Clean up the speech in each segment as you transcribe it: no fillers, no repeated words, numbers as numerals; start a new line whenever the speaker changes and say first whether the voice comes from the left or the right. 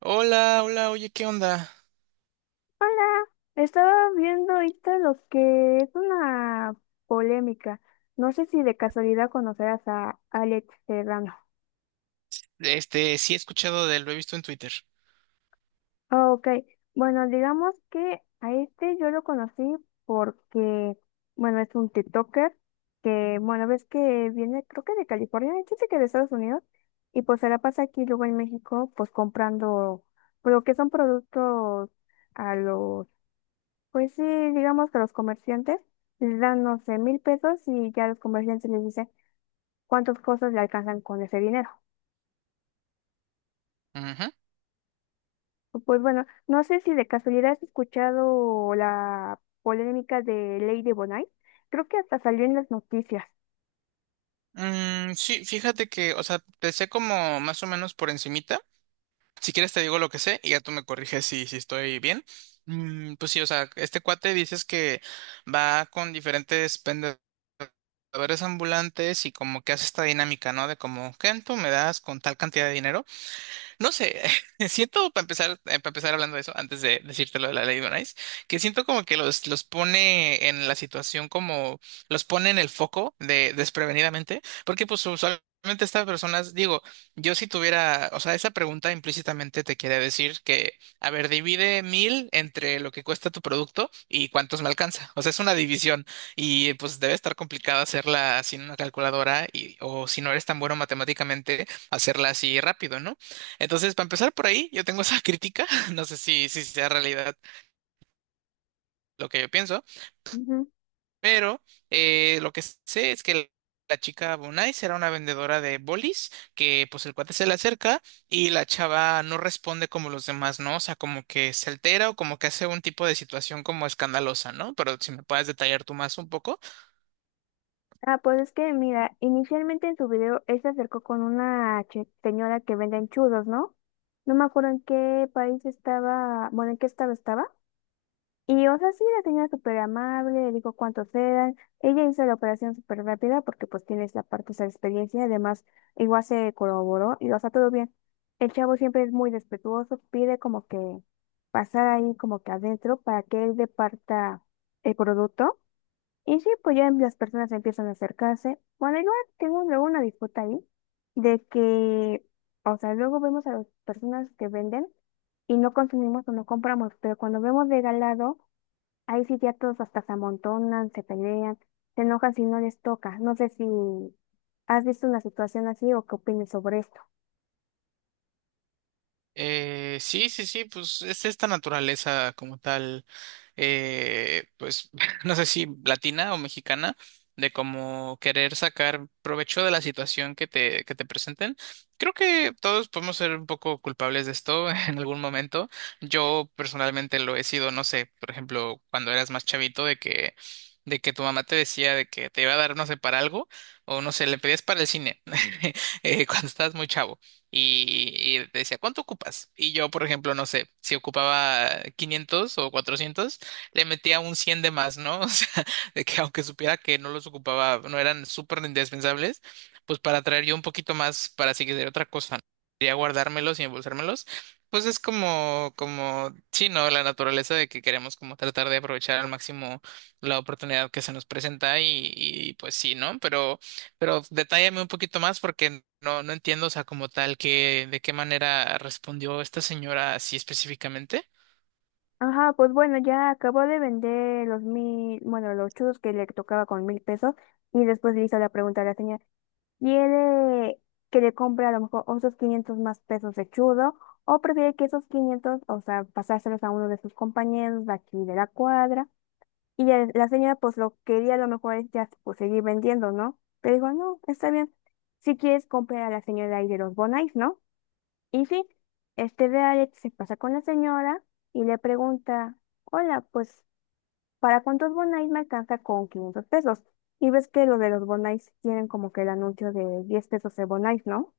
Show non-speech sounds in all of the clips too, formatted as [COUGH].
right: Hola, hola, oye, ¿qué onda?
left: Hola, estaba viendo ahorita lo que es una polémica. No sé si de casualidad conocerás a Alex Serrano.
right: Este, sí he escuchado de él, lo he visto en Twitter.
left: Ah, ok, bueno, digamos que a este yo lo conocí porque, bueno, es un TikToker que, bueno, ves que viene, creo que de California, de hecho sí que de Estados Unidos, y pues se la pasa aquí luego en México, pues comprando, pero que son productos a los. Pues sí, digamos que los comerciantes les dan, no sé, 1000 pesos y ya los comerciantes les dicen cuántas cosas le alcanzan con ese dinero.
right: Ujú.
left: Pues bueno, no sé si de casualidad has escuchado la polémica de ley de Bonai. Creo que hasta salió en las noticias.
right: Mm, sí, fíjate que, o sea, te sé como más o menos por encimita. Si quieres te digo lo que sé y ya tú me corriges si estoy bien. Mm, pues sí, o sea, este cuate dices que va con diferentes vendedores ambulantes y como que hace esta dinámica, ¿no? De como, ¿qué tú me das con tal cantidad de dinero? No sé, [LAUGHS] siento para empezar hablando de eso, antes de decirte lo de la ley de Bonais, que siento como que los pone en la situación los pone en el foco de desprevenidamente, porque pues usualmente estas personas, digo, yo si tuviera, o sea, esa pregunta implícitamente te quiere decir que, a ver, divide 1,000 entre lo que cuesta tu producto y cuántos me alcanza. O sea, es una división y pues debe estar complicado hacerla sin una calculadora y, o si no eres tan bueno matemáticamente, hacerla así rápido, ¿no? Entonces, para empezar por ahí, yo tengo esa crítica, [LAUGHS] no sé si sea realidad lo que yo pienso,
left: Ujú.
right: pero lo que sé es que la chica Bonai será una vendedora de bolis, que pues el cuate se le acerca y la chava no responde como los demás, ¿no? O sea, como que se altera o como que hace un tipo de situación como escandalosa, ¿no? Pero si me puedes detallar tú más un poco.
left: Ah, pues es que mira, inicialmente en su video él se acercó con una señora que vende enchudos, ¿no? No me acuerdo en qué país estaba, bueno, en qué estado estaba. Y, o sea, sí, la señora súper amable, le dijo cuántos eran. Ella hizo la operación súper rápida porque pues tienes la parte, esa experiencia. Además, igual se corroboró y, o sea, todo bien. El chavo siempre es muy respetuoso, pide como que pasar ahí como que adentro para que él departa el producto. Y sí, pues ya las personas empiezan a acercarse. Bueno, igual tengo luego una disputa ahí de que, o sea, luego vemos a las personas que venden y no consumimos o no compramos, pero cuando vemos regalado, ahí sí ya todos hasta se amontonan, se pelean, se enojan si no les toca. No sé si has visto una situación así o qué opinas sobre esto.
right: Sí, sí, sí, pues es esta naturaleza como tal pues [LAUGHS] no sé si latina o mexicana, de como querer sacar provecho de la situación que te presenten. Creo que todos podemos ser un poco culpables de esto [LAUGHS] en algún momento. Yo personalmente lo he sido, no sé, por ejemplo, cuando eras más chavito, de que tu mamá te decía de que te iba a dar, no sé, para algo, o no sé, le pedías para el cine, [LAUGHS] cuando estabas muy chavo y, te decía, ¿cuánto ocupas? Y yo, por ejemplo, no sé, si ocupaba 500 o 400 le metía un 100 de más, ¿no? [LAUGHS] O sea, de que aunque supiera que no los ocupaba, no eran súper indispensables, pues para traer yo un poquito más para si quisiera otra cosa, ¿no? Quería guardármelos y embolsármelos. Pues es como, sí, ¿no? La naturaleza de que queremos como tratar de aprovechar al máximo la oportunidad que se nos presenta y, pues sí, ¿no? Pero detállame un poquito más porque no, no entiendo, o sea, como tal, que, de qué manera respondió esta señora así específicamente.
left: Ajá, pues bueno, ya acabó de vender los 1000, bueno, los churros que le tocaba con 1000 pesos y después le hizo la pregunta a la señora, ¿quiere que le compre a lo mejor otros 500 más pesos de churro o prefiere que esos 500, o sea, pasárselos a uno de sus compañeros de aquí de la cuadra? Y ya la señora pues lo quería a lo mejor es ya pues seguir vendiendo, ¿no? Pero dijo, no, está bien. Si quieres comprar a la señora ahí de los Bonais, ¿no? Y sí, este de Alex se pasa con la señora y le pregunta, hola, pues, ¿para cuántos Bonais me alcanza con 500 pesos? Y ves que los de los Bonais tienen como que el anuncio de 10 pesos de Bonais, ¿no?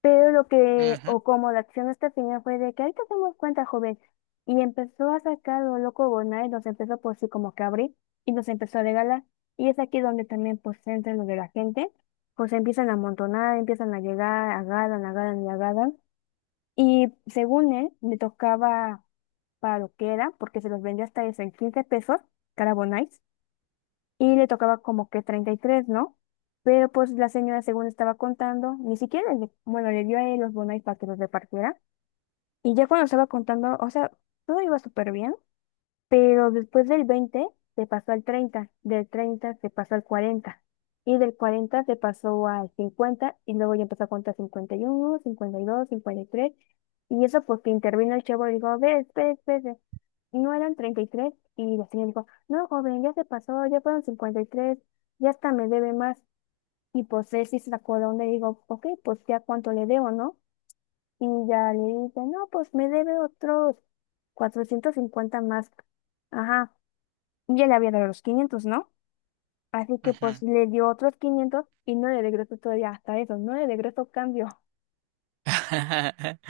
left: Pero lo que,
right: Ujú,
left: o como la acción hasta el final fue de que ahorita hacemos cuenta, joven. Y empezó a sacar lo loco Bonai, y los empezó por sí como que a abrir y nos empezó a regalar. Y es aquí donde también pues entra lo de la gente, pues empiezan a amontonar, empiezan a llegar, agarran, agarran y agarran. Y según él, me tocaba para lo que era, porque se los vendía hasta eso en 15 pesos cada Bonai y le tocaba como que 33, ¿no? Pero pues la señora, según estaba contando, ni siquiera, le, bueno, le dio a él los bonos para que los repartiera. Y ya cuando estaba contando, o sea, todo iba súper bien, pero después del 20 se pasó al 30, del 30 se pasó al 40 y del 40 se pasó al 50 y luego ya empezó a contar 51, 52, cincuenta y tres, y eso porque intervino el chavo y dijo, a ver, espere, espere, no eran 33 y la señora dijo, no, joven, ya se pasó, ya fueron 53, ya hasta me debe más. Y pues él sí se acordó y digo, ok, pues ya cuánto le debo, ¿no? Y ya le dice, no, pues me debe otros 450 más. Ajá, ya le había dado los 500, ¿no? Así que
right: ujú.
left: pues le dio otros 500 y no le regresó todavía, hasta eso no le regresó cambio.
right: [LAUGHS]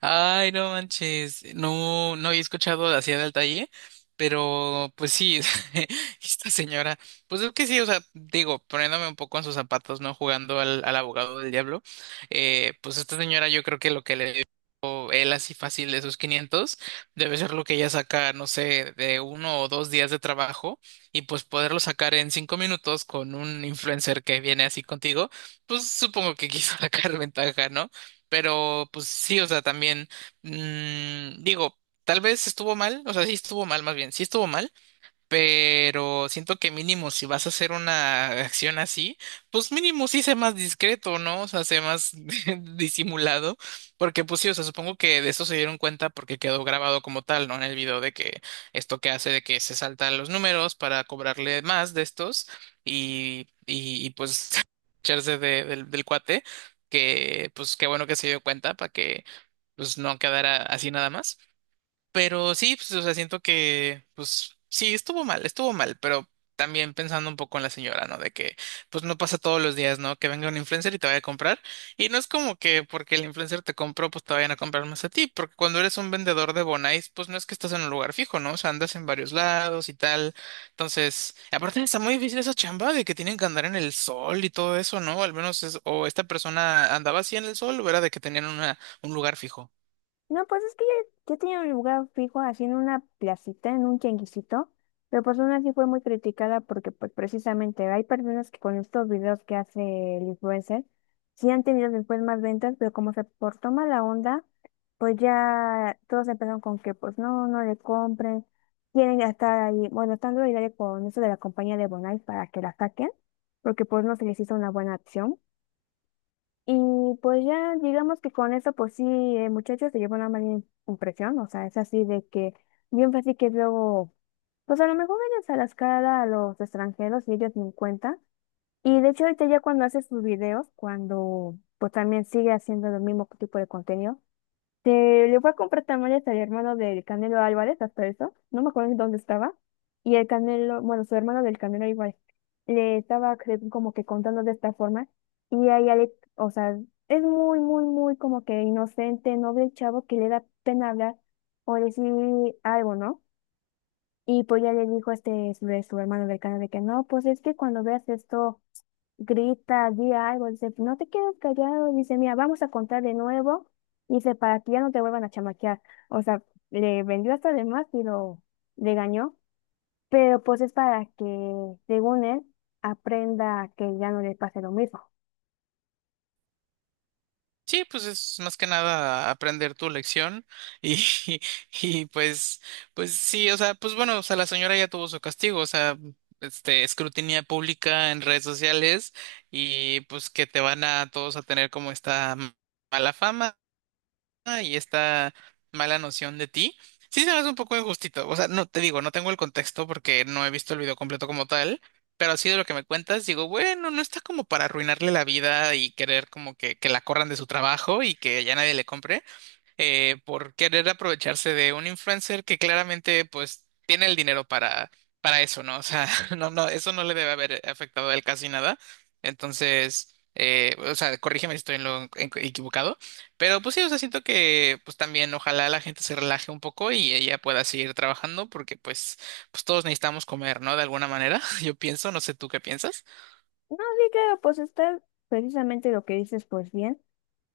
right: Ay, no manches, no, no había escuchado así del talle, pero pues sí, [LAUGHS] esta señora, pues es que sí, o sea, digo, poniéndome un poco en sus zapatos, ¿no? Jugando al abogado del diablo, Pues esta señora yo creo que lo que le dio él así fácil de sus 500 debe ser lo que ella saca, no sé, de uno o dos días de trabajo y pues poderlo sacar en 5 minutos con un influencer que viene así contigo, pues supongo que quiso [LAUGHS] sacar ventaja, ¿no? Pero pues sí, o sea, también digo, tal vez estuvo mal, o sea, sí estuvo mal más bien, sí estuvo mal. Pero siento que mínimo si vas a hacer una acción así, pues mínimo sí sé más discreto, ¿no? O sea, sé más [LAUGHS] disimulado, porque pues sí, o sea, supongo que de eso se dieron cuenta porque quedó grabado como tal, ¿no? En el video de que esto que hace de que se saltan los números para cobrarle más de estos y pues [LAUGHS] echarse del cuate, que pues qué bueno que se dio cuenta para que pues no quedara así nada más. Pero sí, pues, o sea, siento que, pues sí, estuvo mal, pero también pensando un poco en la señora, ¿no? De que, pues no pasa todos los días, ¿no? Que venga un influencer y te vaya a comprar. Y no es como que porque el influencer te compró, pues te vayan a comprar más a ti, porque cuando eres un vendedor de Bonais, pues no es que estás en un lugar fijo, ¿no? O sea, andas en varios lados y tal. Entonces, aparte está muy difícil esa chamba de que tienen que andar en el sol y todo eso, ¿no? Al menos es, o esta persona andaba así en el sol o era de que tenían un lugar fijo.
left: No, pues es que yo tenía un lugar fijo así en una placita, en un tianguisito, pero pues aún así fue muy criticada porque pues precisamente hay personas que con estos videos que hace el influencer sí han tenido después más ventas, pero como se portó mala onda, pues ya todos empezaron con que pues no, no le compren, quieren estar ahí, bueno, están duro con eso de la compañía de Bonai para que la saquen, porque pues no se les hizo una buena acción. Y pues ya digamos que con eso, pues sí, el muchacho se llevó una mala impresión, o sea, es así de que bien fácil que luego, pues a lo mejor ellos a las cara a los extranjeros y ellos ni en cuenta. Y de hecho ahorita ya cuando hace sus videos, cuando pues también sigue haciendo el mismo tipo de contenido, te le fue a comprar tamales al hermano del Canelo Álvarez, hasta eso, no me acuerdo en dónde estaba, y el Canelo, bueno, su hermano del Canelo Álvarez, le estaba como que contando de esta forma, y ahí Alex, o sea, es muy, muy, muy como que inocente, noble el chavo que le da pena hablar o decir algo, ¿no? Y pues ya le dijo este, su hermano del Canelo de que no, pues es que cuando veas esto grita, di algo, dice, no te quedes callado, dice, mira, vamos a contar de nuevo, dice, para que ya no te vuelvan a chamaquear. O sea, le vendió hasta de más y lo regañó, pero pues es para que, según él, aprenda que ya no le pase lo mismo.
right: Sí, pues es más que nada aprender tu lección y, [LAUGHS] y pues sí, o sea, pues bueno, o sea, la señora ya tuvo su castigo, o sea, escrutinía pública en redes sociales y pues que te van a todos a tener como esta mala fama. Ah, y esta mala noción de ti, sí se me hace un poco injustito. O sea, no te digo, no tengo el contexto porque no he visto el video completo como tal, pero así de lo que me cuentas, digo, bueno, no está como para arruinarle la vida y querer como que la corran de su trabajo y que ya nadie le compre por querer aprovecharse de un influencer que claramente pues tiene el dinero para, eso, ¿no? O sea, [LAUGHS] no, no, eso no le debe haber afectado a él casi nada. Entonces, o sea, corrígeme si estoy en lo equivocado, pero pues sí, o sea, siento que pues también ojalá la gente se relaje un poco y ella pueda seguir trabajando porque pues todos necesitamos comer, ¿no? De alguna manera, [LAUGHS] yo pienso, no sé tú qué piensas.
left: No, sí, claro, pues está precisamente lo que dices, pues bien.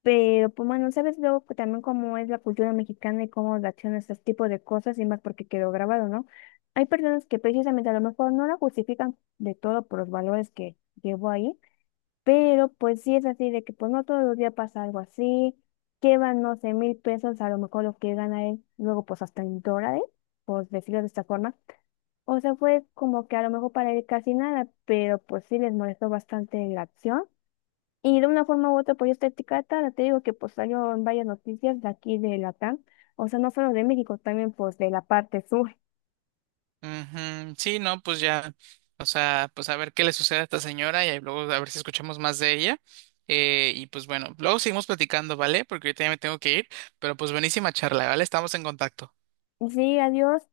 left: Pero, pues bueno, sabes luego que también cómo es la cultura mexicana y cómo reacciona a este tipo de cosas y más porque quedó grabado, ¿no? Hay personas que precisamente a lo mejor no la justifican de todo por los valores que llevó ahí, pero pues sí es así de que pues no todos los días pasa algo así, llevan, no sé, 1000 pesos, a lo mejor lo que gana él, luego pues hasta en dólares, por decirlo de esta forma. O sea, fue como que a lo mejor para él casi nada, pero pues sí les molestó bastante la acción. Y de una forma u otra, pues esta etiqueta, te digo que pues salió en varias noticias de aquí de Latam, o sea, no solo de México, también pues de la parte sur.
right: Ujú, sí, no, pues ya, o sea, pues a ver qué le sucede a esta señora y ahí luego a ver si escuchamos más de ella. Y pues bueno, luego seguimos platicando, ¿vale? Porque ahorita ya me tengo que ir, pero pues buenísima charla, ¿vale? Estamos en contacto.
left: Sí, adiós.